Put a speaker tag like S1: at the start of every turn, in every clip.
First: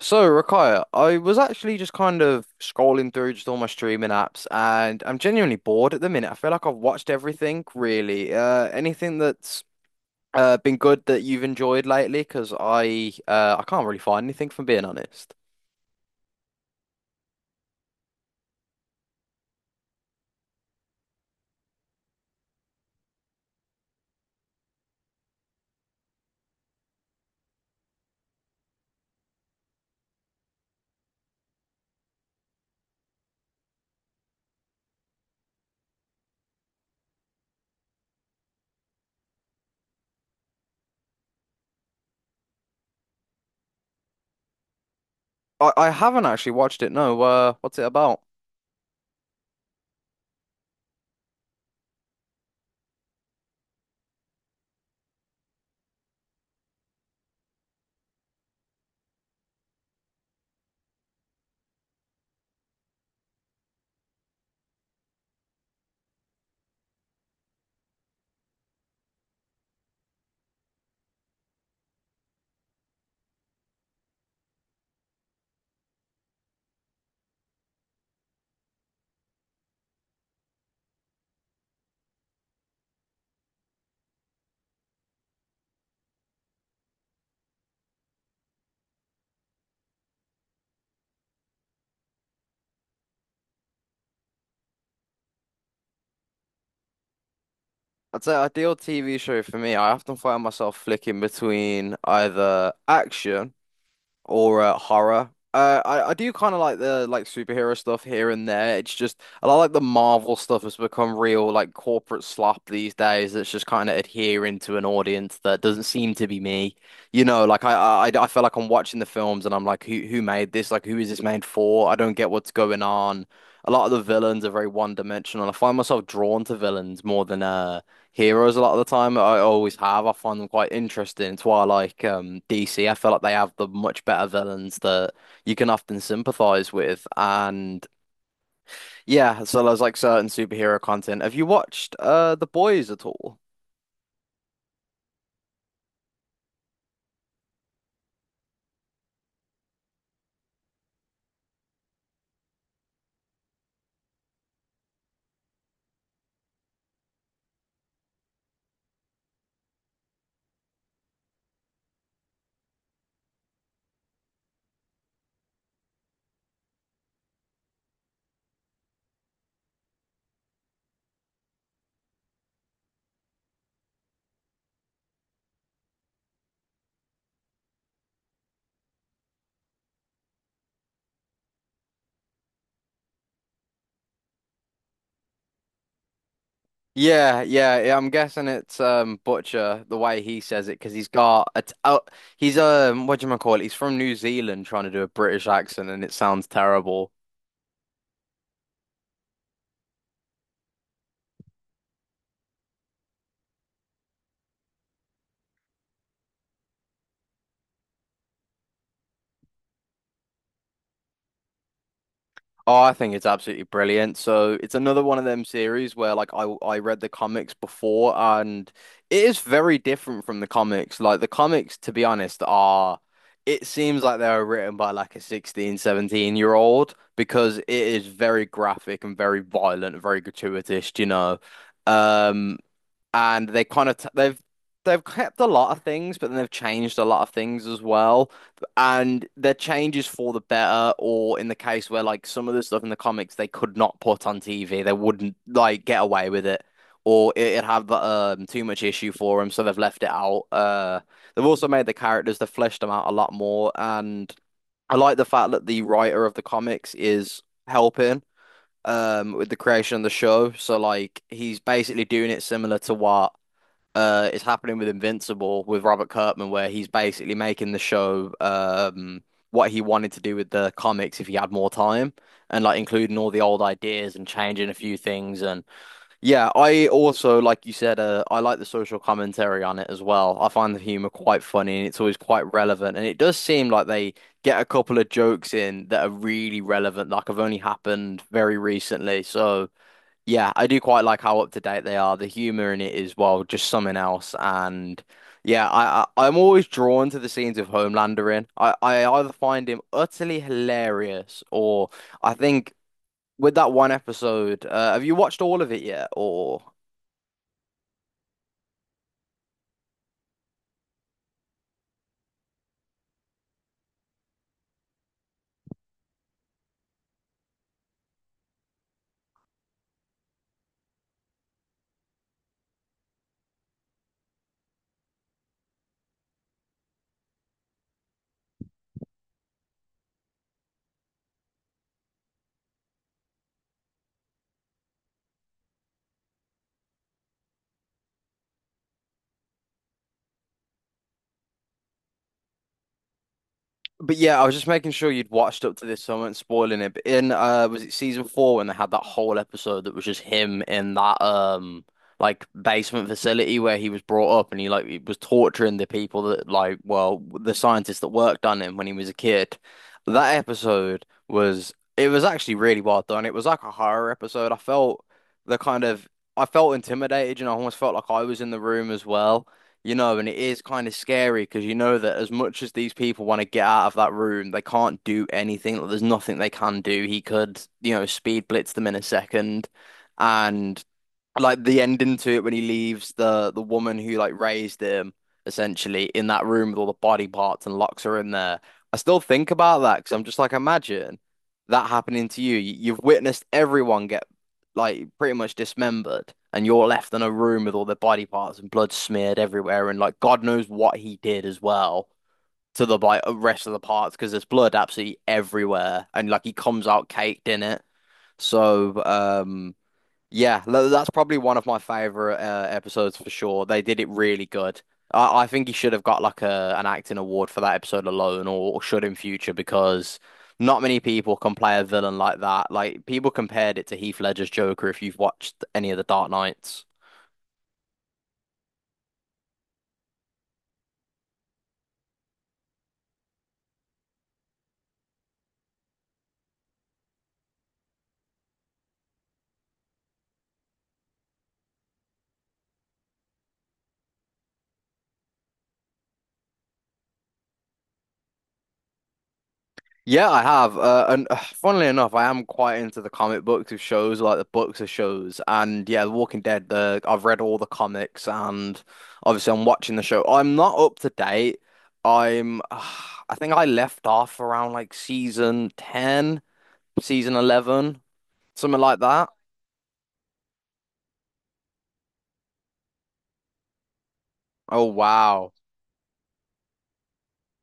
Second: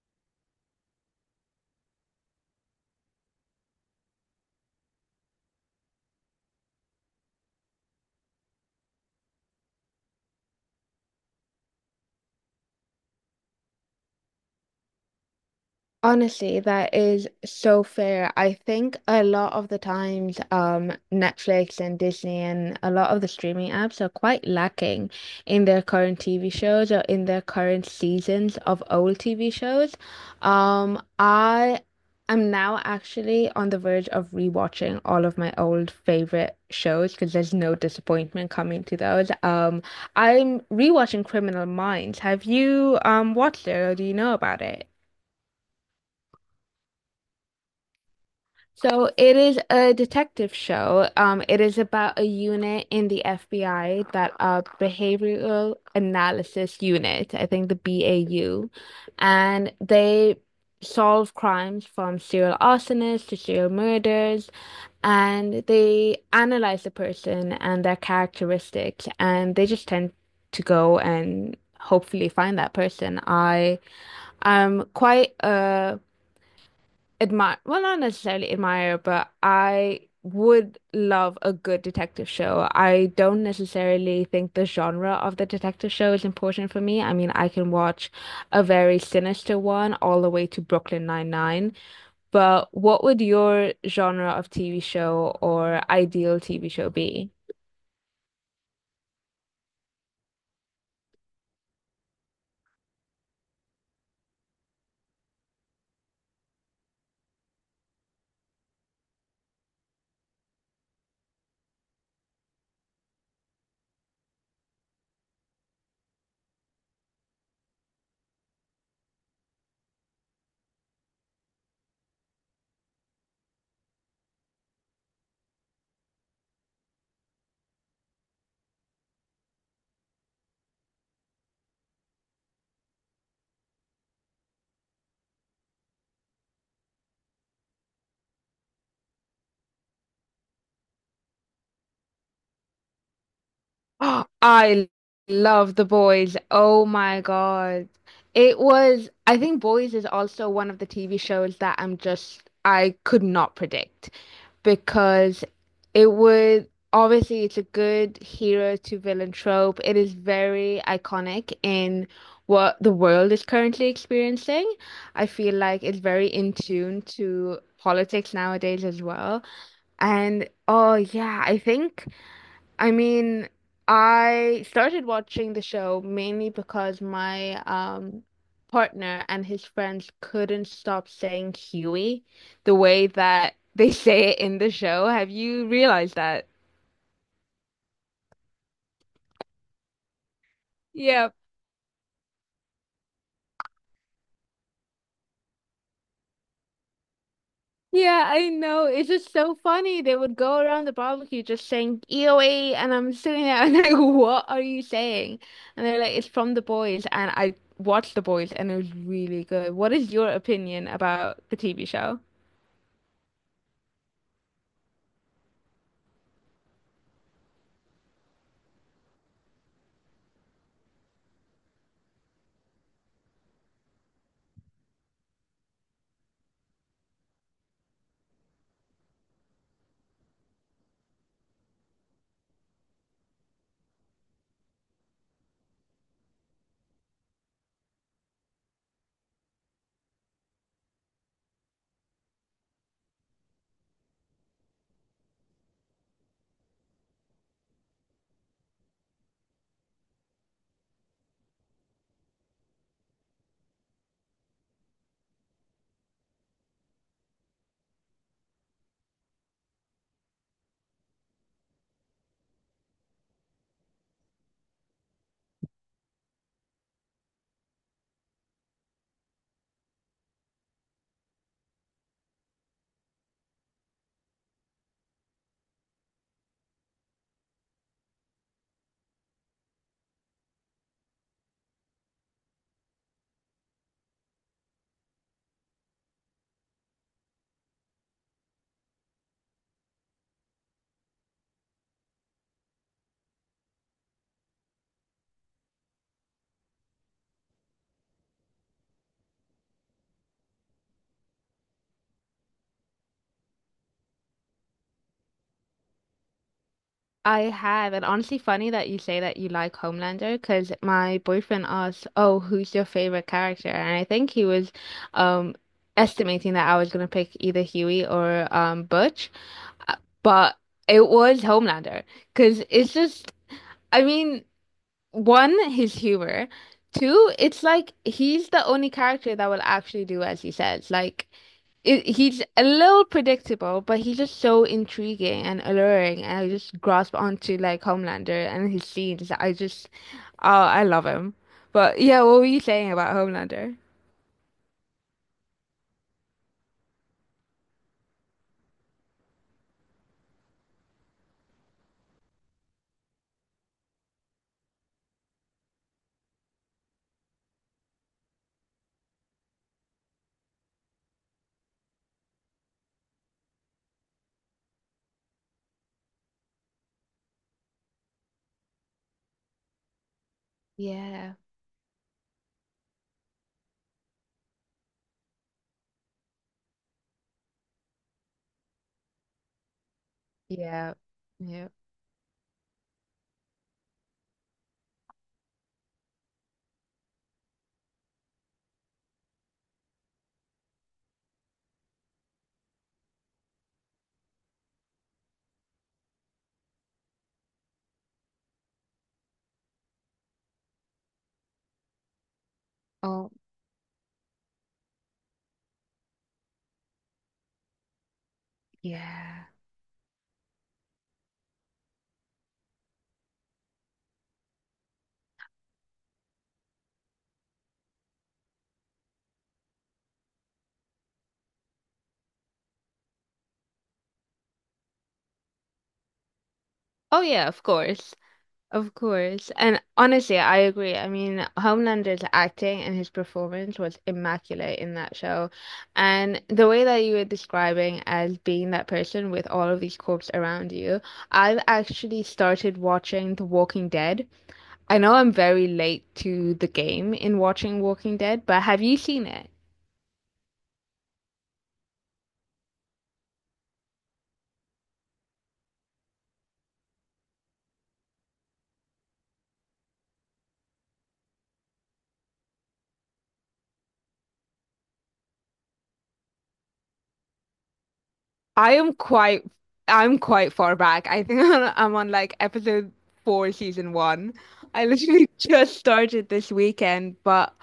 S1: So, Rakaya, I was actually just kind of scrolling through just all my streaming apps, and I'm genuinely bored at the minute. I feel like I've watched everything, really. Anything that's been good that you've enjoyed lately? Because I can't really find anything, from being honest.
S2: Honestly, that is so fair. I think a lot of the times, Netflix and Disney and a lot of the streaming apps are quite lacking in their current TV shows or in their current seasons of old TV shows. I am now actually on the verge of rewatching all of my old favorite shows because there's no disappointment coming to those. I'm rewatching Criminal Minds. Have you watched it or do you know about it?
S1: I haven't actually watched it. No, what's it about?
S2: So it is a detective show. It is about a unit in the FBI, that behavioral analysis unit, I think, the BAU, and they solve crimes from serial arsonists to serial murders, and they analyze the person and their characteristics, and they just tend to go and hopefully find that person. I am quite a admire, well, not necessarily admire, but I would love a good detective show. I don't necessarily think the genre of the detective show is important for me. I mean, I can watch a very sinister one all the way to Brooklyn Nine-Nine, but what would your genre of TV show or ideal TV show be?
S1: I'd say ideal TV show for me, I often find myself flicking between either action or horror. I do kind of like the like superhero stuff here and there. It's just I like the Marvel stuff has become real like corporate slop these days. That's just kind of adhering to an audience that doesn't seem to be me. You know, like I feel like I'm watching the films and I'm like, who made this? Like, who is this made for? I don't get what's going on. A lot of the villains are very one-dimensional. I find myself drawn to villains more than heroes a lot of the time. I always have. I find them quite interesting. It's why I like DC. I feel like they have the much better villains that you can often sympathize with. And yeah, so there's like certain superhero content. Have you watched The Boys at all?
S2: I love The Boys. Oh my God. It was, I think Boys is also one of the TV shows that I'm just, I could not predict because it would, obviously, it's a good hero to villain trope. It is very iconic in what the world is currently experiencing. I feel like it's very in tune to politics nowadays as well. And oh, yeah, I think. I mean, I started watching the show mainly because my partner and his friends couldn't stop saying Huey the way that they say it in the show. Have you realized that?
S1: Yeah, yeah, yeah, I'm guessing it's Butcher the way he says it because he's
S2: Yeah.
S1: got it's out. He's what do you call it? He's from New Zealand trying to do a British accent and it sounds terrible.
S2: Yeah, I know. It's just so funny. They would go around the barbecue just saying EOE, and I'm sitting there and like, what are you saying? And they're like, it's from The Boys, and I watched The Boys and it was really good. What is your opinion about the TV show?
S1: Oh, I think it's absolutely brilliant. So it's another one of them series where like I read the comics before and it is very different from the comics. Like the comics, to be honest, are it seems like they were written by like a 1617 year old because it is very graphic and very violent and very gratuitous, you know. Um and they kind of t they've kept a lot of things, but then they've changed a lot of things as well. And their changes for the better, or in the case where like some of the stuff in the comics they could not put on TV, they wouldn't like get away with it, or it'd have too much issue for them, so they've left it out. They've also made the characters, they've fleshed them out a lot more, and I like the fact that the writer of the comics is helping. With the creation of the show, so like he's basically doing it similar to what is happening with Invincible with Robert Kirkman, where he's basically making the show what he wanted to do with the comics if he had more time, and like including all the old ideas and changing a few things. And yeah, I also, like you said, I like the social commentary on it as well. I find the humor quite funny, and it's always quite relevant. And it does seem like they get a couple of jokes in that are really relevant, like have only happened very recently. So. Yeah, I do quite like how up to date they are. The humor in it is, well, just something else. And yeah, I'm always drawn to the scenes of Homelander in. I either find him utterly hilarious or I think with that one episode, have you watched all of it yet? Or
S2: I have, and honestly, funny that you say that you like Homelander because my boyfriend asked, "Oh, who's your favorite character?" And I think he was, um, estimating that I was gonna pick either Huey or Butch. Uh, but it was Homelander because it's just, I mean, one, his humor, two, it's like he's the only character that will actually do as he says, like he's a little predictable, but he's just so intriguing and alluring, and I just grasp onto like Homelander and his scenes. I just, oh, I love him. But yeah, what were you saying about Homelander?
S1: but yeah, I was just making sure you'd watched up to this, so I wasn't spoiling it. But in was it season four when they had that whole episode that was just him in that like basement facility where he was brought up and he was torturing the people that like well the scientists that worked on him when he was a kid. That episode was it was actually really well done. It was like a horror episode. I felt the kind of I felt intimidated, you know, I almost felt like I was in the room as well. You know, and it is kind of
S2: Yeah,
S1: scary because you know that as much as these people want to get out of that room, they can't do anything. Like, there's nothing they can do. He could, you know, speed blitz them in a second. And
S2: yeah,
S1: like
S2: yeah.
S1: the ending to it when he leaves the woman who like raised him essentially in that room with all the body parts and locks her in there. I still think about that because I'm just like, imagine that happening to you. You've witnessed everyone get like pretty much dismembered, and you're left in a room with all their body parts and blood smeared everywhere, and like God knows what he did as well. To the like
S2: Oh,
S1: rest of the parts because there's blood absolutely everywhere, and like he comes out caked in it. So,
S2: yeah.
S1: yeah, that's probably one of my favorite episodes for sure. They did it really good. I think he should have got like a an acting award for that episode alone, or should in future, because not many people can play a villain like that. Like people compared it to Heath Ledger's Joker if you've watched any of the Dark Knights.
S2: Oh, yeah, of course. Of course. And honestly, I agree. I mean, Homelander's acting and his performance was immaculate in that show. And the way that you were describing as being that person with all of these corpses around you, I've actually started watching The Walking Dead. I know I'm very late to the game in watching Walking Dead, but have you seen it?
S1: Yeah, I have. And Funnily enough, I am quite into the comic books of shows, like the books of shows. And yeah, The Walking Dead, the I've read all the comics and obviously I'm watching the show. I'm not up to date. I'm I think I left off around like season 10, season 11,
S2: I
S1: something
S2: am
S1: like that.
S2: quite I'm quite far back. I think I'm on like episode 4, season 1.
S1: Oh
S2: I literally
S1: wow.
S2: just started this weekend, but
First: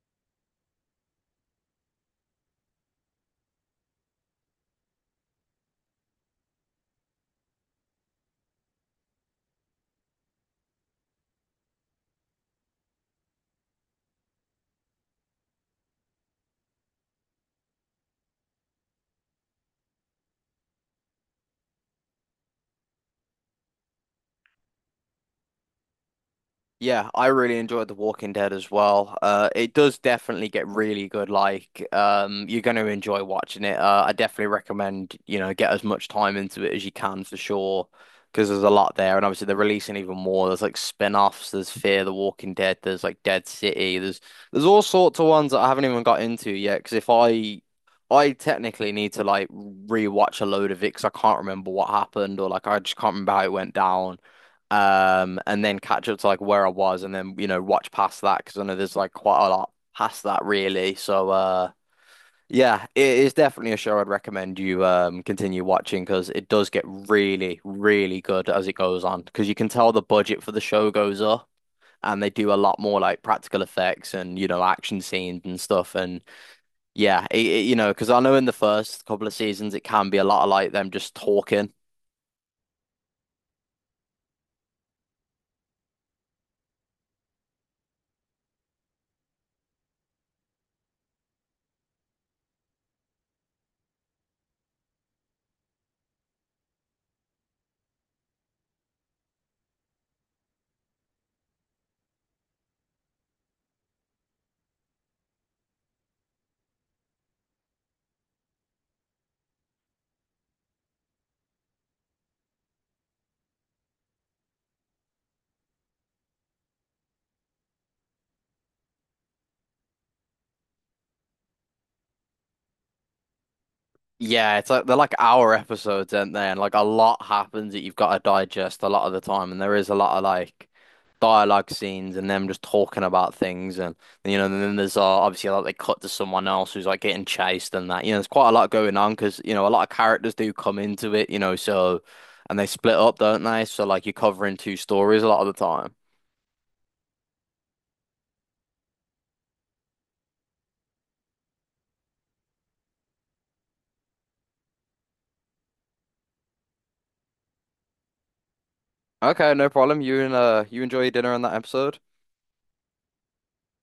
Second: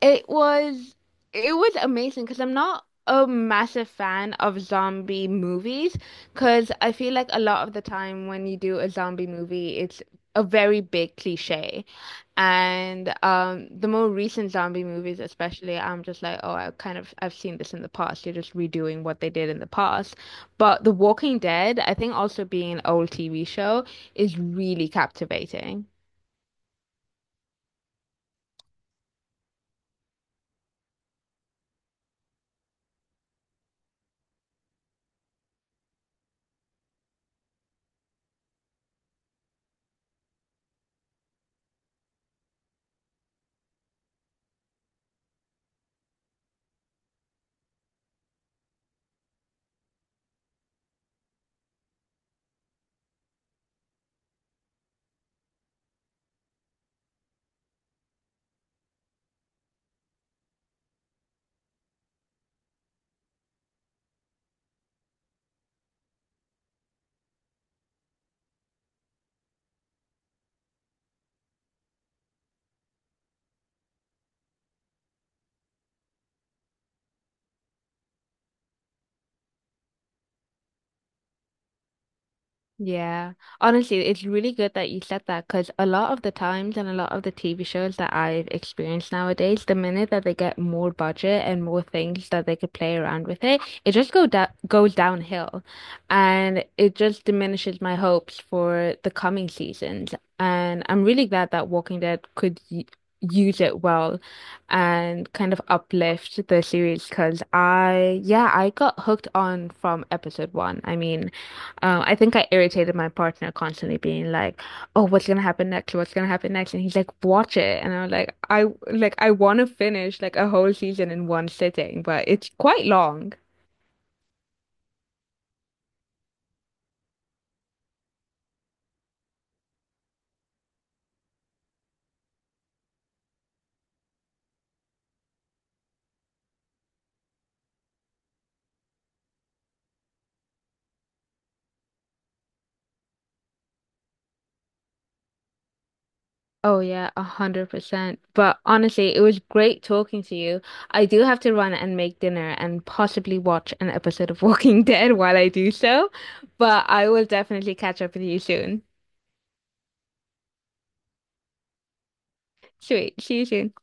S2: it was it was amazing because I'm not a massive fan of zombie movies because I feel like a lot of the time when you do a zombie movie, it's a very big cliche. And the more recent zombie movies, especially, I'm just like, oh, I kind of I've seen this in the past. You're just redoing what they did in the past. But The Walking Dead, I think also being an old TV show, is really captivating.
S1: Yeah, I really enjoyed The Walking Dead as well. It does definitely get really good. Like, you're going to enjoy watching it. I definitely recommend, you know, get as much time into it as you can for sure, because there's a lot there, and obviously they're releasing even more. There's like spin-offs. There's Fear the Walking Dead. There's like Dead City. There's all sorts of ones that I haven't even got into yet. Because if I I technically need to like rewatch a load of it because I can't remember what happened or like I just can't remember how it went down and then catch up to like where I was, and then you know watch past that because I know there's like quite a lot past that really. So yeah, it is definitely a show I'd recommend you continue watching because it does get really, really good as it goes on because you can tell the budget for the show goes up. And they do a lot more like practical effects and you know action scenes and stuff and yeah you know because I know in the first couple of seasons it can be a lot of like them just talking.
S2: Yeah. Honestly, it's really good that you said that because a lot of the times and a lot of the TV shows that I've experienced nowadays, the minute that they get more budget and more things that they could play around with it, it just go da goes downhill, and it just diminishes my hopes for the coming seasons. And I'm really glad that Walking Dead could y use it well and kind of uplift the series because yeah, I got hooked on from episode 1. I mean, I think I irritated my partner constantly being like, "Oh, what's gonna happen next? What's gonna happen next?" And he's like, "Watch it." And I'm like I want to finish like a whole season in one sitting, but it's quite long."
S1: Yeah, it's like they're like hour episodes, aren't they? And like a lot happens that you've got to digest a lot of the time, and there is a lot of like dialogue scenes and them just talking about things, and you know, and then there's obviously like they cut to someone else who's like getting chased and that. You know, there's quite a lot going on because you know a lot of characters do come into it, you know, so and they split up, don't they? So like you're covering two stories a lot of the time.
S2: Oh yeah, 100%. But honestly, it was great talking to you. I do have to run and make dinner and possibly watch an episode of Walking Dead while I do so, but I will definitely catch up with you soon.
S1: Okay, no problem. You and you enjoy your dinner on that episode.
S2: Sweet, see you soon.